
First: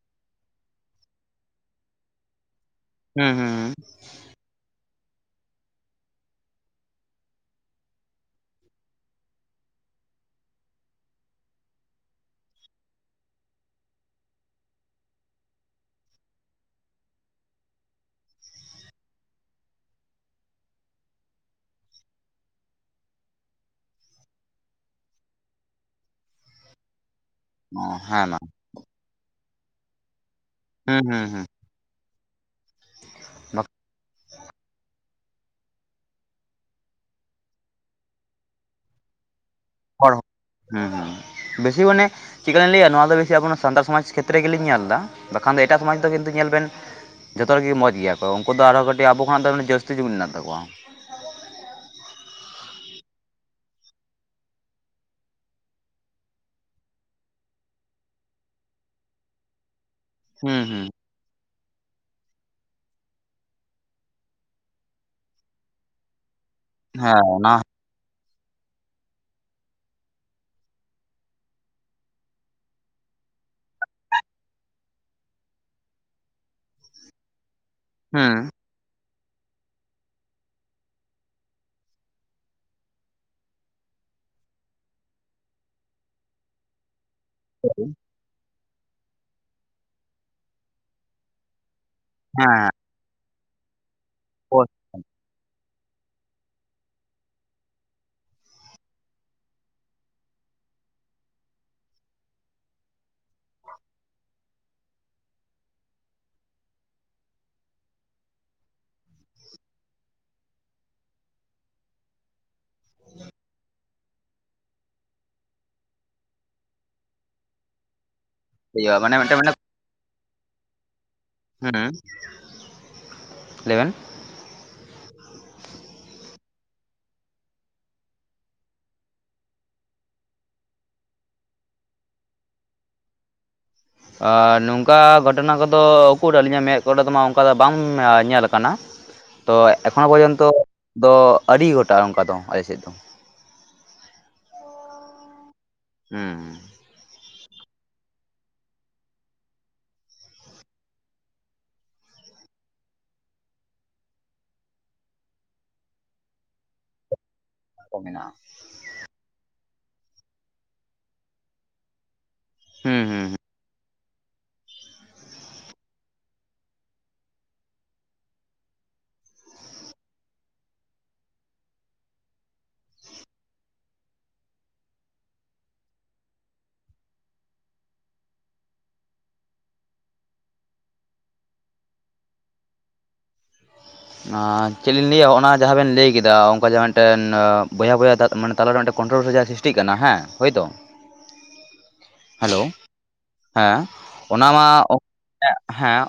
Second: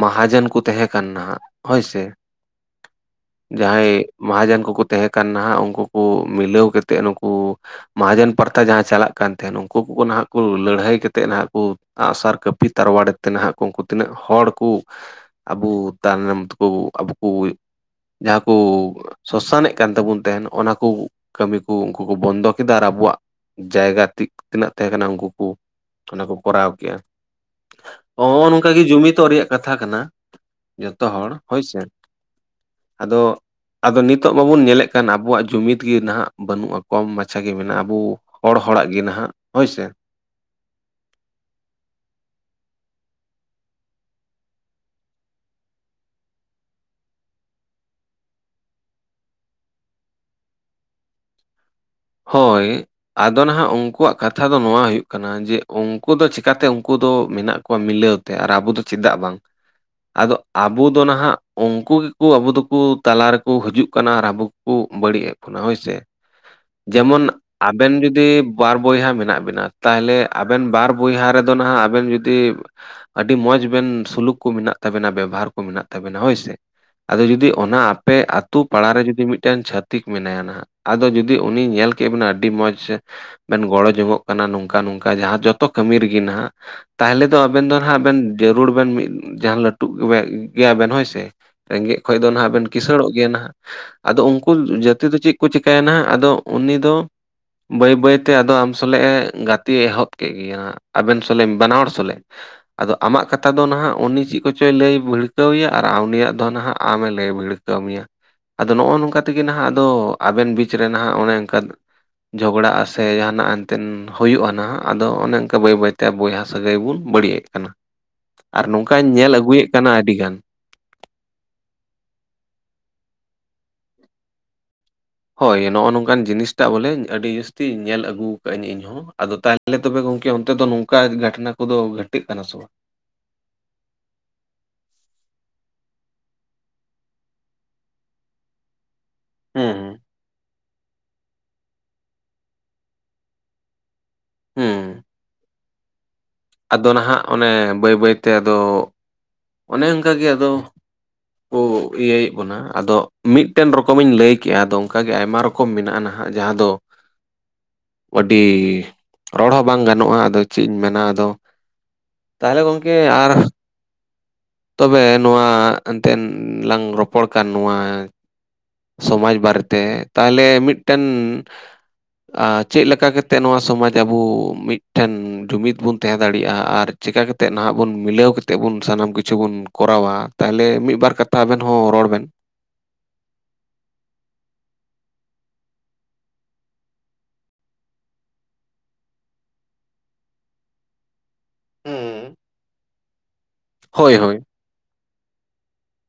Speaker 2: ᱢᱟᱦᱟᱡᱚᱱ ᱠᱚ ᱛᱟᱦᱮᱸ ᱠᱟᱱᱟ ᱱᱟᱜ ᱦᱳᱭᱥᱮ
Speaker 1: ᱦᱩᱸ ᱦᱩᱸ ᱦᱩᱸ
Speaker 2: ᱡᱟᱦᱟᱸᱭ ᱢᱟᱦᱟᱡᱚᱱ ᱠᱚᱠᱚ ᱛᱮᱦᱮᱸ ᱠᱟᱱ ᱱᱟᱜ ᱩᱱᱠᱩ ᱠᱚ ᱢᱤᱞᱟᱹᱣ ᱠᱟᱛᱮᱫ ᱱᱩᱠᱩ ᱢᱟᱦᱟᱡᱚᱱ ᱯᱟᱨᱛᱷᱟ ᱡᱟᱦᱟᱸ ᱪᱟᱞᱟᱜ ᱠᱟᱱ ᱛᱟᱦᱮᱱ ᱩᱱᱠᱩ ᱠᱚᱠᱚ ᱱᱟᱜ ᱠᱚ ᱞᱟᱹᱲᱦᱟᱹᱭ ᱠᱟᱛᱮᱫ ᱱᱟᱦᱟᱜ ᱠᱚ ᱟᱸᱜ ᱥᱟᱨ ᱠᱟᱹᱯᱤ ᱛᱟᱨᱣᱟᱲᱮ ᱛᱮ ᱱᱟᱦᱟᱜ ᱠᱚ ᱩᱱᱠᱩ ᱛᱤᱱᱟᱹᱜ ᱦᱚᱲ ᱠᱩ ᱟᱵᱚ ᱛᱟᱭᱱᱚᱢ ᱛᱮᱠᱚ ᱟᱵᱚ ᱠᱩᱡ ᱡᱟᱦᱟᱸ ᱠᱚ ᱥᱚᱥᱟᱱᱮᱫ ᱠᱟᱱ ᱛᱟᱵᱚᱱ ᱛᱟᱦᱮᱱ ᱚᱱᱟ ᱠᱩ ᱠᱟᱹᱢᱤ ᱠᱩ ᱩᱱᱠᱩ ᱠᱚ ᱵᱚᱱᱫᱚ ᱠᱮᱫᱟ ᱟᱨ ᱟᱵᱚᱣᱟᱜ ᱡᱟᱭᱜᱟ ᱛᱤᱱᱟᱹᱜ ᱛᱟᱦᱮᱸ ᱠᱟᱱᱟ ᱩᱱᱠᱩ ᱠᱚ ᱚᱱᱟ ᱠᱚ ᱠᱚᱨᱟᱣ ᱠᱮᱜᱼᱟ
Speaker 1: ᱚ ᱦᱮᱸ ᱢᱟ
Speaker 2: ᱦᱚᱸᱜᱼᱚ ᱱᱚᱝᱠᱟᱜᱮ ᱡᱩᱢᱤᱫᱚᱜ ᱨᱮᱭᱟᱜ ᱠᱟᱛᱷᱟ ᱠᱟᱱᱟ
Speaker 1: ᱦᱩᱸ
Speaker 2: ᱡᱚᱛᱚ
Speaker 1: ᱦᱩᱸ
Speaker 2: ᱦᱚᱲ
Speaker 1: ᱦᱩᱸ
Speaker 2: ᱦᱳᱭᱥᱮ ᱟᱫᱚ ᱟᱫᱚ ᱱᱤᱛᱚᱜ ᱵᱟᱵᱚᱱ ᱧᱮᱞᱮᱫ ᱠᱷᱟᱱ ᱟᱵᱚᱣᱟᱜ ᱡᱩᱢᱤᱫ ᱜᱮ ᱱᱟᱦᱟᱜ ᱵᱟᱹᱱᱩᱜᱼᱟ ᱠᱚᱢ ᱢᱟᱪᱷᱟ ᱜᱮ ᱢᱮᱱᱟᱜᱼᱟ ᱟᱵᱩ ᱦᱚᱲ ᱦᱚᱲᱟᱜ ᱜᱮ ᱱᱟᱦᱟᱜ ᱦᱳᱭ ᱥᱮ
Speaker 1: [unintelligible] ᱦᱩᱸ ᱵᱮᱥᱤ ᱢᱟᱱᱮ ᱪᱤᱫᱞᱮᱠᱟᱞᱤᱧ ᱞᱟᱹᱭᱟ ᱱᱚᱣᱟ ᱫᱚ ᱵᱮᱥᱤ ᱟᱵᱚ ᱱᱚᱶᱟ ᱥᱟᱱᱛᱟᱲ ᱥᱚᱢᱟᱡᱽ ᱠᱷᱮᱛᱨᱮ ᱜᱮᱞᱤᱧ ᱧᱮᱞᱫᱟ ᱵᱟᱠᱷᱟᱱ ᱫᱚ ᱮᱴᱟᱜ ᱥᱚᱢᱟᱡᱽ ᱫᱚ ᱠᱤᱱᱛᱩ ᱧᱮᱞ ᱵᱮᱱ ᱡᱚᱛᱚ ᱨᱮᱜᱮ ᱢᱚᱡᱽ ᱜᱮᱭᱟᱠᱚ ᱩᱝᱠᱩ ᱫᱚ ᱟᱨᱚᱸ ᱠᱟᱹᱴᱤᱡ ᱟᱵᱚ ᱠᱷᱚ ᱫᱚ ᱡᱟᱹᱥᱛᱤ ᱡᱩᱢᱤᱫ ᱢᱮᱱᱟᱜ ᱛᱟᱠᱚᱣᱟ
Speaker 2: ᱦᱳᱭ ᱟᱫᱚ ᱱᱟᱦᱟᱜ ᱩᱝᱠᱩᱣᱟᱜ ᱠᱟᱛᱷᱟ ᱫᱚ ᱱᱚᱣᱟ ᱦᱩᱭᱩᱜ ᱠᱟᱱᱟ ᱡᱮ ᱩᱝᱠᱩ ᱫᱚ ᱪᱤᱠᱟᱛᱮ ᱩᱝᱠᱩ ᱫᱚ ᱢᱮᱱᱟᱜ ᱠᱚᱣᱟ ᱢᱤᱞᱟᱹᱣ ᱛᱮ ᱟᱨ ᱟᱵᱚ ᱫᱚ ᱪᱮᱫᱟᱜ ᱵᱟᱝ
Speaker 1: [inaudible]
Speaker 2: ᱟᱫᱚ
Speaker 1: ᱦᱩᱸ
Speaker 2: ᱟᱵᱚ ᱫᱚ ᱱᱟᱦᱟᱜ ᱩᱱᱠᱩ ᱜᱮᱠᱚ ᱟᱵᱚ ᱫᱚᱠᱚ ᱛᱟᱞᱟ ᱨᱮᱠᱚ ᱦᱟᱡᱩᱜ ᱠᱟᱱᱟ ᱟᱨ ᱟᱵᱚ ᱜᱮᱠᱚ ᱵᱟᱹᱲᱤᱡ ᱮᱫ ᱵᱚᱱᱟ ᱦᱚᱭ ᱥᱮ
Speaker 1: ᱦᱮᱸ
Speaker 2: ᱡᱮᱢᱚᱱ ᱟᱛ
Speaker 1: ᱚᱱᱟ
Speaker 2: ᱟᱵᱮᱱ ᱡᱩᱫᱤ ᱵᱟᱨ ᱵᱚᱭᱦᱟ ᱢᱮᱱᱟᱜ ᱵᱤᱱᱟ ᱛᱟᱦᱞᱮ ᱟᱵᱮᱱ ᱵᱟᱨ ᱵᱚᱭᱦᱟ ᱨᱮᱫᱚ ᱱᱟᱦᱟᱜ ᱟᱵᱮᱱ ᱡᱩᱫᱤ ᱟᱹᱰᱤ ᱢᱚᱸᱡᱽ ᱵᱤᱱ ᱥᱩᱞᱩᱠ ᱠᱚ ᱢᱮᱱᱟᱜ ᱛᱟᱵᱤᱱᱟ ᱵᱮᱵᱚᱦᱟᱨ ᱠᱚ ᱢᱮᱱᱟᱜ ᱛᱟᱵᱤᱱᱟ ᱦᱚᱭᱥᱮ ᱟᱫᱚ ᱡᱩᱫᱤ ᱚᱱᱟ ᱟᱯᱮ
Speaker 1: ᱦᱩᱸ
Speaker 2: ᱟᱛᱩ ᱯᱟᱲᱟ ᱨᱮ ᱡᱩᱫᱤ ᱢᱤᱫᱴᱮᱱ ᱪᱷᱟᱹᱛᱤᱠ ᱢᱮᱱᱟᱭᱟ ᱱᱟᱦᱟᱜ ᱟᱫᱚ ᱡᱩᱫᱤ ᱡᱩᱫᱤ ᱩᱱᱤ ᱧᱮᱞ ᱠᱮᱫ ᱵᱮᱱᱟ ᱟᱹᱰᱤ ᱢᱚᱸᱡᱽ ᱵᱮᱱ ᱜᱚᱲᱚ ᱡᱚᱝᱚᱜ ᱠᱟᱱᱟ ᱱᱚᱝᱠᱟ ᱱᱚᱝᱠᱟ ᱡᱟᱦᱟᱸ ᱡᱚᱛᱚ ᱠᱟᱹᱢᱤ ᱨᱮᱜᱮ ᱱᱟᱦᱟᱜ ᱛᱟᱦᱞᱮ ᱫᱚ ᱟᱵᱮᱱ ᱫᱚ ᱦᱟᱸᱜ ᱵᱮᱱ ᱡᱟᱹᱨᱩᱲ ᱵᱮᱱ ᱢᱤᱫ ᱡᱟᱦᱟᱸ ᱞᱟᱹᱴᱩᱜ [unintelligible] ᱜᱮᱭᱟᱵᱮᱱ ᱦᱚᱳᱭ ᱥᱮ ᱨᱮᱸᱜᱮᱡ ᱦᱳᱭ ᱫᱚ ᱱᱟᱦᱟᱜ ᱵᱮᱱ
Speaker 1: ᱦᱮᱸ
Speaker 2: ᱠᱤᱥᱟᱹᱬᱚᱜ ᱜᱮᱭᱟ ᱱᱟᱦᱟᱜ ᱟᱫᱚ ᱩᱱᱠᱩ
Speaker 1: ᱠᱚ
Speaker 2: ᱡᱟᱹᱛᱤ ᱫᱚ ᱪᱮᱫ ᱠᱚ ᱪᱮᱤᱠᱟᱹᱭᱟ ᱱᱟᱦᱟᱜ ᱟᱫᱚ ᱩᱱᱤ ᱫᱚ ᱵᱟᱹᱭ ᱵᱟᱹᱭᱛᱮ ᱟᱫᱚ ᱟᱢ ᱥᱚᱞᱮ ᱮ ᱜᱟᱛᱮ ᱮᱦᱚᱵ ᱠᱮᱜ ᱜᱮ ᱟᱵᱮᱱ ᱥᱚᱞᱮᱜ ᱵᱟᱱᱟ ᱦᱚᱲ ᱥᱚᱞᱮᱜ ᱟᱫᱚ ᱟᱢᱟᱜ ᱠᱟᱛᱷᱟ ᱫᱚ ᱱᱟᱦᱟᱜ ᱩᱱᱤ ᱪᱮᱫ ᱠᱚᱪᱚᱭ ᱞᱟᱹᱭ ᱵᱟᱹᱲᱠᱟᱹᱣᱮᱭᱟ ᱟᱨ ᱩᱱᱤᱭᱟᱜ ᱫᱚ ᱱᱟᱦᱟᱜ ᱟᱢᱮ ᱞᱟᱹᱭ ᱵᱷᱤᱲ ᱠᱟᱹᱢᱤᱭᱟ ᱟᱫᱚ ᱱᱚᱜᱼᱚ ᱱᱚᱝᱠᱟ ᱛᱮᱜᱮ ᱱᱟᱦᱟᱜ ᱟᱫᱚ ᱟᱵᱮᱱ ᱵᱤᱪ ᱨᱮ ᱱᱟᱦᱟᱜ ᱚᱱᱮ ᱚᱱᱠᱟᱱ ᱡᱷᱚᱜᱽᱲᱟᱼᱟ ᱥᱮ ᱡᱟᱦᱟᱱᱟᱜ ᱮᱱᱛᱮᱱ ᱦᱩᱭᱩᱜ-ᱟ ᱱᱟᱜ ᱟᱫᱚ ᱚᱱᱮ ᱚᱱᱠᱟ ᱵᱟᱹᱭ ᱵᱟᱹᱭᱛᱮ ᱵᱚᱭᱦᱟ ᱥᱟᱹᱜᱟᱹᱭ ᱵᱚᱱ ᱵᱟᱹᱲᱤᱡ ᱮᱫ ᱠᱟᱱᱟ᱾
Speaker 1: [unintelligible]
Speaker 2: ᱟᱨ
Speaker 1: ᱦᱩᱭᱩᱜᱼᱟ
Speaker 2: ᱱᱚᱝᱠᱟᱧ
Speaker 1: ᱢᱟᱱᱮ
Speaker 2: ᱧᱮᱞ
Speaker 1: ᱢᱤᱫᱴᱮᱱ ᱢᱟᱱᱮ
Speaker 2: ᱟᱹᱜᱩᱭᱮᱫ ᱠᱟᱱᱟ ᱟᱹᱰᱤ ᱜᱟᱱ
Speaker 1: ᱦᱮᱸ ᱞᱟ. ᱭ ᱵᱮᱱ
Speaker 2: ᱦᱳᱭ ᱱᱚᱜᱼᱚ ᱱᱚᱝᱠᱟᱱ ᱡᱤᱱᱤᱥᱴᱟᱜ ᱵᱚᱞᱮ ᱟᱹᱰᱤ ᱡᱟᱹᱥᱛᱤ ᱧᱮᱞ ᱟᱹᱜᱩ ᱠᱟᱜ ᱟᱹᱧ ᱤᱧ ᱦᱚᱸ ᱟᱫᱚ ᱛᱟᱦᱚᱞᱮ ᱛᱟᱞᱦᱮ ᱛᱚᱵᱮ ᱜᱚᱝᱠᱮ ᱚᱱᱛᱮ ᱫᱚ ᱱᱚᱝᱠᱟ ᱜᱷᱚᱴᱚᱱᱟ ᱠᱚᱫᱚ ᱜᱷᱟᱹᱴᱟᱹᱜ ᱠᱟᱱᱟ ᱥᱮ ᱵᱟᱝ
Speaker 1: ᱟᱻ ᱱᱚᱝᱠᱟ ᱜᱷᱚᱴᱚᱱᱟ ᱠᱚᱫᱚ ᱩᱠᱩᱨ ᱟᱹᱞᱤᱧᱟᱜ ᱢᱮᱫ ᱠᱚᱨᱮ ᱫᱚᱢᱟ ᱚᱱᱠᱟ ᱫᱚ ᱵᱟᱝ ᱧᱮᱞ ᱠᱟᱱᱟ ᱛᱚ
Speaker 2: ᱦᱩᱸ ᱦᱩᱸ
Speaker 1: ᱮᱠᱷᱚᱱᱳ ᱯᱚᱨᱡᱚᱱᱛᱚ ᱫᱚ ᱟᱹᱰᱤ ᱜᱚᱴᱟᱜ ᱚᱱᱠᱟ ᱫᱚ ᱟᱞᱮᱥᱮᱫ ᱫᱚ
Speaker 2: ᱦᱩᱸ
Speaker 1: ᱦᱩᱸ
Speaker 2: ᱟᱫᱚ ᱱᱟᱦᱟᱜ ᱚᱱᱮ ᱵᱟᱹᱭ ᱵᱟᱹᱭᱛᱮ ᱟᱫᱚ ᱚᱱᱮ ᱚᱱᱠᱟ ᱜᱮ ᱟᱫᱚ ᱠᱚ ᱤᱭᱟᱹᱭᱮᱫ ᱵᱚᱱᱟ ᱟᱫᱚ ᱢᱤᱫᱴᱮᱱ ᱨᱚᱠᱚᱢᱤᱧ ᱞᱟᱹᱭ ᱠᱮᱜᱼᱟ ᱟᱫᱚ ᱚᱱᱠᱟ ᱜᱮ ᱟᱭᱢᱟ ᱨᱚ ᱨᱚᱠᱚᱢ ᱢᱮᱱᱟᱜᱼᱟ ᱱᱟᱦᱟᱜ ᱡᱟᱦᱟᱸ ᱫᱚ
Speaker 1: [unintelligible] ᱦᱩᱸ ᱢᱮᱱᱟᱜᱼᱟ
Speaker 2: ᱟᱹᱰᱤ ᱨᱚᱲ ᱦᱚᱸ ᱵᱟᱝ ᱜᱟᱱᱚᱜᱼᱟ ᱟᱫᱚ ᱪᱮᱫ ᱤᱧ ᱢᱮᱱᱟ ᱟᱫᱚ ᱛᱟᱦᱞᱮ ᱜᱚᱝᱠᱮ
Speaker 1: ᱦᱩᱸ ᱦᱩᱸ
Speaker 2: ᱟᱨ ᱛᱚᱵᱮ ᱱᱚᱣᱟ ᱮᱱᱛᱮᱱ ᱞᱟᱝ ᱨᱚᱯᱚᱲ ᱠᱟᱱ ᱱᱚᱣᱟ ᱥᱚᱢᱟᱡᱽ ᱵᱟᱨᱮᱛᱮ ᱛᱟᱦᱚᱞᱮ ᱢᱤᱫᱴᱮᱱ ᱟᱻ‌ ᱪᱮᱫ ᱞᱮᱠᱟ ᱠᱟᱛᱮᱫ ᱱᱚᱣᱟ ᱥᱚᱢᱟᱡᱽ ᱟᱵᱚ ᱢᱤᱫᱴᱷᱮᱱ ᱡᱩᱢᱤᱫ ᱵᱚᱱ ᱛᱟᱦᱮᱸ ᱫᱟᱲᱮᱭᱟᱜᱼᱟ ᱟᱨ ᱪᱮᱠᱟ ᱠᱟᱛᱮᱫ ᱱᱟᱦᱟᱜ ᱵᱚᱱ ᱢᱤᱞᱟᱹᱣ ᱠᱟᱛᱮᱫ ᱵᱚᱱ ᱥᱟᱱᱟᱢ ᱠᱤᱪᱷᱩ ᱵᱚᱱ ᱠᱚᱨᱟᱣᱟ ᱛᱟᱦᱞᱮ ᱢᱤᱫ ᱵᱟᱨ ᱠᱟᱛᱷᱟ ᱟᱵᱮᱱ ᱦᱚᱸ ᱨᱚᱲ ᱵᱮᱱ
Speaker 1: ᱟᱻ ᱪᱮᱫ ᱞᱤᱧ ᱞᱟᱹᱭᱟ ᱚᱱᱟ ᱡᱟᱦᱟᱸ ᱵᱮᱱ ᱞᱟᱹᱭ ᱠᱮᱫᱟ ᱚᱱᱠᱟ ᱡᱟᱦᱟᱸ ᱢᱤᱫᱴᱮᱱ ᱵᱚᱭᱦᱟ ᱵᱚᱭᱦᱟ ᱢᱟᱱᱮ ᱛᱟᱞᱟᱨᱮ ᱢᱤᱫᱴᱮᱱ ᱠᱚᱱᱴᱨᱳᱵᱷᱟᱨᱥᱤ ᱡᱟᱦᱟᱸ ᱥᱤᱥᱴᱤ [unintelligible] [unintelligible] ᱛᱤ ᱠᱟᱱᱟ ᱦᱮᱸ ᱦᱳᱭᱛᱳ
Speaker 2: ᱦᱩᱸ
Speaker 1: ᱦᱮᱞᱳ ᱦᱮᱸ
Speaker 2: ᱦᱳᱭ ᱦᱳᱭ
Speaker 1: ᱚᱱᱟ ᱢᱟ [unintelligible] ᱦᱮᱸ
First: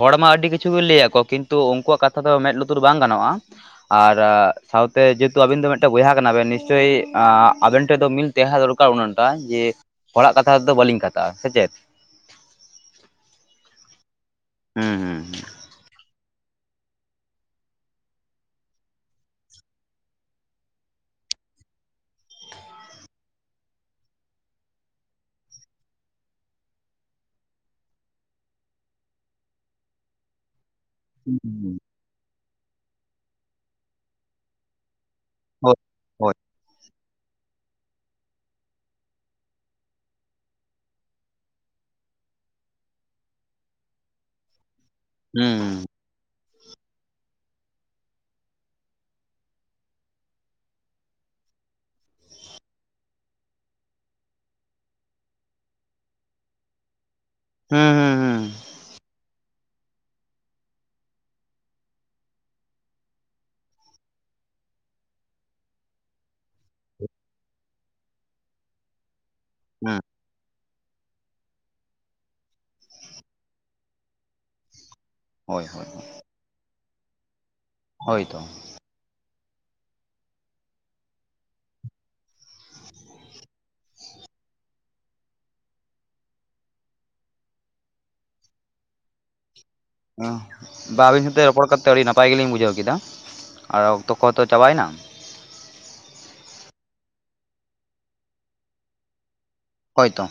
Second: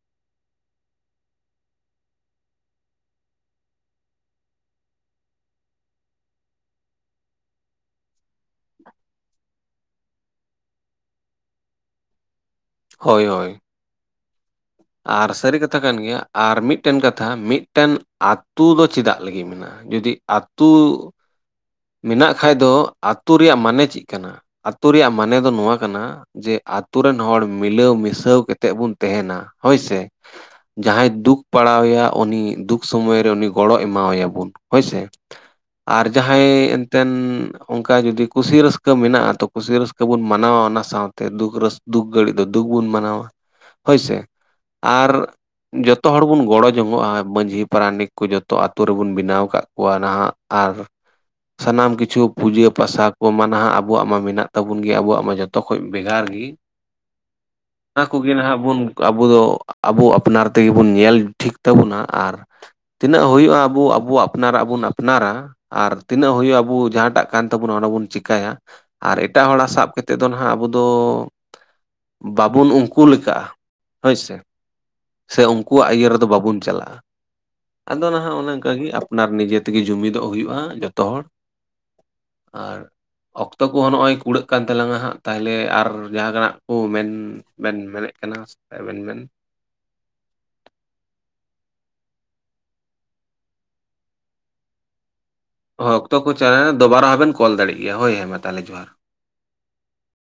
Speaker 1: ᱦᱚᱲᱢᱟ ᱟᱹᱰᱤ ᱠᱤᱪᱷᱩ ᱜᱮ ᱞᱟᱹᱭᱟᱠᱚ ᱠᱤᱱᱛᱩ ᱩᱝᱠᱩᱣᱟᱜ ᱠᱟᱛᱷᱟ ᱫᱚ ᱢᱮᱫ ᱞᱩᱛᱩᱨ ᱵᱟᱝ ᱜᱟᱱᱚᱜᱼᱟ᱾ ᱟᱨ ᱥᱟᱶᱛᱮ ᱡᱮᱦᱮᱛᱩ ᱟᱵᱮᱱ ᱫᱚ ᱢᱤᱫᱴᱮᱱ ᱵᱚᱭᱦᱟ ᱠᱟᱱᱟᱵᱱ ᱱᱤᱥᱪᱳᱚᱭ ᱟ ᱟᱵᱮᱱ ᱴᱷᱮᱱ ᱫᱚ ᱢᱤᱞ ᱡᱦᱟᱟᱸᱸ ᱫᱚᱨᱠᱟᱨ ᱚᱱᱟᱴᱟᱜ ᱡᱮ ᱦᱚᱲᱟᱜ ᱠᱟᱛᱷᱟ ᱛᱮᱫᱚ ᱵᱟᱹᱞᱤᱧ ᱠᱟᱛᱷᱟᱜᱼᱟ ᱥᱮ ᱪᱮᱫ
Speaker 2: ᱦᱳᱭ ᱦᱳᱭ
Speaker 1: ᱦᱩᱸ
Speaker 2: ᱟᱨ ᱥᱟᱹᱨᱤ ᱠᱟᱛᱷᱟ ᱠᱟᱱ ᱜᱮᱭᱟ ᱟᱨ ᱢᱤᱫᱴᱮᱱ ᱠᱟᱛᱷᱟ ᱢᱤᱫᱴᱮᱱ ᱟᱛᱩ ᱫᱚ ᱪᱮᱫᱟᱜ ᱞᱟᱹᱜᱤᱫ ᱢᱮᱱᱟᱜᱼᱟ ᱡᱩᱫᱤ ᱟᱛᱩ [inaudible] ᱢᱮᱱᱟᱜ ᱠᱷᱟᱡ ᱫᱚ ᱟᱛᱳ ᱨᱮᱭᱟᱜ ᱢᱟᱱᱮ ᱪᱮ ᱠᱟᱱᱟ ᱟᱛᱳ ᱨᱮᱭᱟᱜ ᱢᱟᱱᱮ ᱫᱚ ᱱᱚᱣᱟ ᱠᱟᱱᱟ ᱡᱮ ᱟᱛᱳ ᱨᱮᱱ ᱦᱚᱲ ᱢᱤᱞᱟᱹᱣ ᱢᱤᱥᱟᱹᱣ ᱠᱟᱛᱮᱜ ᱵᱚᱱ ᱛᱮᱦᱮᱱᱟ ᱦᱳᱭᱥᱮ ᱡᱟᱦᱟᱸᱭ ᱫᱩᱠ
Speaker 1: ᱦᱩᱸ
Speaker 2: ᱯᱟᱲᱟᱣᱟᱭᱟ ᱩᱱᱤ ᱫᱩᱠ ᱥᱚᱢᱚᱭᱨᱮ ᱩᱱᱤ ᱜᱚᱲᱚ ᱮᱢᱟᱣᱟᱭᱟ ᱵᱚᱱ ᱦᱳᱭᱥᱮ
Speaker 1: ᱦᱩᱸ ᱦᱳᱭ
Speaker 2: ᱟᱨ ᱡᱟᱦᱟᱸ
Speaker 1: ᱦᱳᱭ
Speaker 2: [unintelligible] ᱮᱱᱛᱮᱱ ᱚᱱᱠᱟ ᱡᱩᱫᱤ ᱠᱩᱥᱤ ᱨᱟᱹᱥᱠᱟᱹ ᱢᱮᱱᱟᱜᱼᱟ ᱛᱚ ᱠᱩᱥᱤ ᱨᱟᱹᱥᱠᱟᱹ ᱵᱩᱱ ᱢᱟᱱᱟᱣᱟ ᱚᱱᱟ ᱥᱟᱶᱛᱮ ᱮᱱᱛᱮᱫ ᱫᱩᱠ ᱨᱟᱹᱥ ᱫᱩᱠ ᱜᱷᱟᱹᱲᱤᱡ ᱫᱚ ᱫᱩᱠ ᱵᱚᱱ ᱢᱟᱱᱟᱣᱟ ᱦᱳᱭᱥᱮ ᱟᱨ
Speaker 1: ᱦᱩᱸ
Speaker 2: ᱡᱚᱛ ᱡᱚᱛᱚ ᱦᱚᱲ ᱵᱚᱱ ᱜᱚᱲᱚ ᱡᱚᱝᱚᱜᱼᱟ ᱢᱺᱡᱷᱤ ᱯᱟᱨᱟᱱᱤᱠ ᱠᱚ ᱡᱚᱛᱚ ᱟᱛᱳ ᱨᱮᱵᱚᱱ ᱵᱮᱱᱟᱣ ᱠᱟᱫ ᱠᱚᱣᱟ ᱱᱟᱦᱟᱜ ᱟᱨ ᱥᱟᱱᱟᱢ ᱠᱤᱪᱷᱩ ᱯᱩᱡᱟᱹ ᱯᱟᱥᱟ ᱠᱚ ᱢᱟᱱᱟᱜ ᱟᱵᱚᱣᱟᱜ ᱢᱟ ᱢᱮᱱᱟᱜ ᱛᱟᱵᱚᱱ ᱜᱮᱭᱟ ᱟᱵᱚᱣᱟᱜ ᱢᱟ ᱡᱚᱛᱚ ᱠᱷᱚᱡᱽ ᱵᱷᱮᱜᱟᱨ ᱜᱮ
Speaker 1: [unintelligible]
Speaker 2: ᱚᱱᱟ
Speaker 1: ᱦᱩᱸ
Speaker 2: ᱠᱚᱜᱮ
Speaker 1: ᱦᱩᱸ
Speaker 2: ᱱᱷᱟᱜ ᱵᱚᱱ ᱟᱵᱚ ᱫᱚ ᱟᱵᱚ ᱟᱯᱱᱟᱨ ᱛᱮᱜᱮ ᱵᱚᱱ ᱧᱮᱞ ᱴᱷᱤᱠ ᱛᱟᱵᱚᱱᱟ ᱟᱨ ᱛᱤᱱᱟᱹᱜ ᱦᱩᱭᱩᱜᱼᱟ ᱟᱵᱚ ᱟᱵᱚ ᱟᱯᱱᱟᱨᱟᱜ ᱵᱚᱱ ᱟᱯᱱᱟᱨ ᱟᱨ ᱛᱤᱱᱟᱹᱜ ᱦᱩᱭᱩᱜᱼᱟ ᱟᱵᱚ ᱡᱟᱦᱟᱸᱴᱟᱜ ᱠᱟᱱ ᱛᱟᱵᱚᱱᱟ ᱚᱱᱟ ᱵᱚᱱ ᱪᱮᱤᱠᱟᱹᱭᱟ ᱟᱨ ᱮᱴᱟᱜ ᱦᱚᱲᱟᱜ ᱥᱟᱵ
Speaker 1: ᱦᱩᱸ
Speaker 2: ᱠᱟᱛᱮᱫ ᱫᱚ ᱱᱟᱦᱟᱜ ᱟᱵᱚ ᱫᱚ ᱵᱟᱵᱩᱱ ᱩᱱᱠᱩ ᱞᱮᱠᱟᱜᱼᱟ ᱦᱳᱭᱥᱮ ᱥᱮ
Speaker 1: ᱦᱳᱭ ᱦᱳᱭ
Speaker 2: ᱩᱱᱠᱩᱣᱟᱜ ᱤᱭᱟᱹ ᱨᱮᱫᱚ ᱵᱟᱵᱚᱱ ᱪᱟᱞᱟᱜᱼᱟ ᱟᱫᱚ ᱱᱟᱦᱟᱜ
Speaker 1: ᱦᱳᱭᱛᱚ
Speaker 2: ᱚᱱᱮ ᱚᱱᱠᱟᱜᱮ ᱟᱯᱱᱟᱨ ᱱᱤᱡᱮ ᱛᱮᱜᱮ ᱡᱩᱢᱤᱫᱚᱜ ᱦᱩᱭᱩᱜᱼᱟ ᱡᱚᱛᱚ ᱦᱚᱲ ᱟᱨ ᱚᱠᱛᱚ ᱠᱚᱦᱚᱸ ᱱᱚᱜᱼᱚᱭ ᱠᱩᱲᱟᱹᱜ ᱠᱟᱱ ᱛᱟᱞᱟᱝᱟ ᱦᱟᱸᱜ ᱛᱟᱦᱚᱞᱮ ᱟᱨ ᱡᱟᱦᱟᱸᱱᱟᱜ ᱠᱚ ᱢᱮᱱ ᱵᱮᱱ ᱵᱮᱨᱮᱫ ᱠᱟᱱᱟ ᱥᱮ ᱟᱵᱮᱱ ᱵᱮᱱ
Speaker 1: ᱵᱟ ᱟᱹᱵᱤᱱ ᱥᱟᱶᱛᱮ ᱨᱚᱯᱚᱲ ᱠᱟᱛᱮᱫ ᱟᱹᱰᱤ ᱱᱟᱯᱟᱭ ᱜᱮᱞᱤᱧ ᱵᱩᱡᱷᱟᱹᱣ ᱠᱮᱫᱟ ᱟᱨ ᱚᱠᱛᱚ ᱠᱚᱦᱚᱸ ᱛᱚ ᱪᱟᱵᱟᱭᱮᱱᱟ
Speaker 2: ᱦᱳ ᱚᱠᱛᱚ ᱠᱚ ᱪᱟᱞᱟᱣᱱᱟ ᱫᱚᱵᱟᱨ ᱦᱚᱸ ᱵᱤᱱ ᱵᱤᱱ ᱠᱚᱞ ᱫᱟᱲᱮᱜ ᱜᱮᱭᱟ ᱦᱳᱭ ᱦᱮᱸ ᱢᱟ ᱛᱟᱦᱚᱞᱮ ᱡᱚᱦᱟᱨ
Speaker 1: ᱦᱚᱭ ᱛᱚ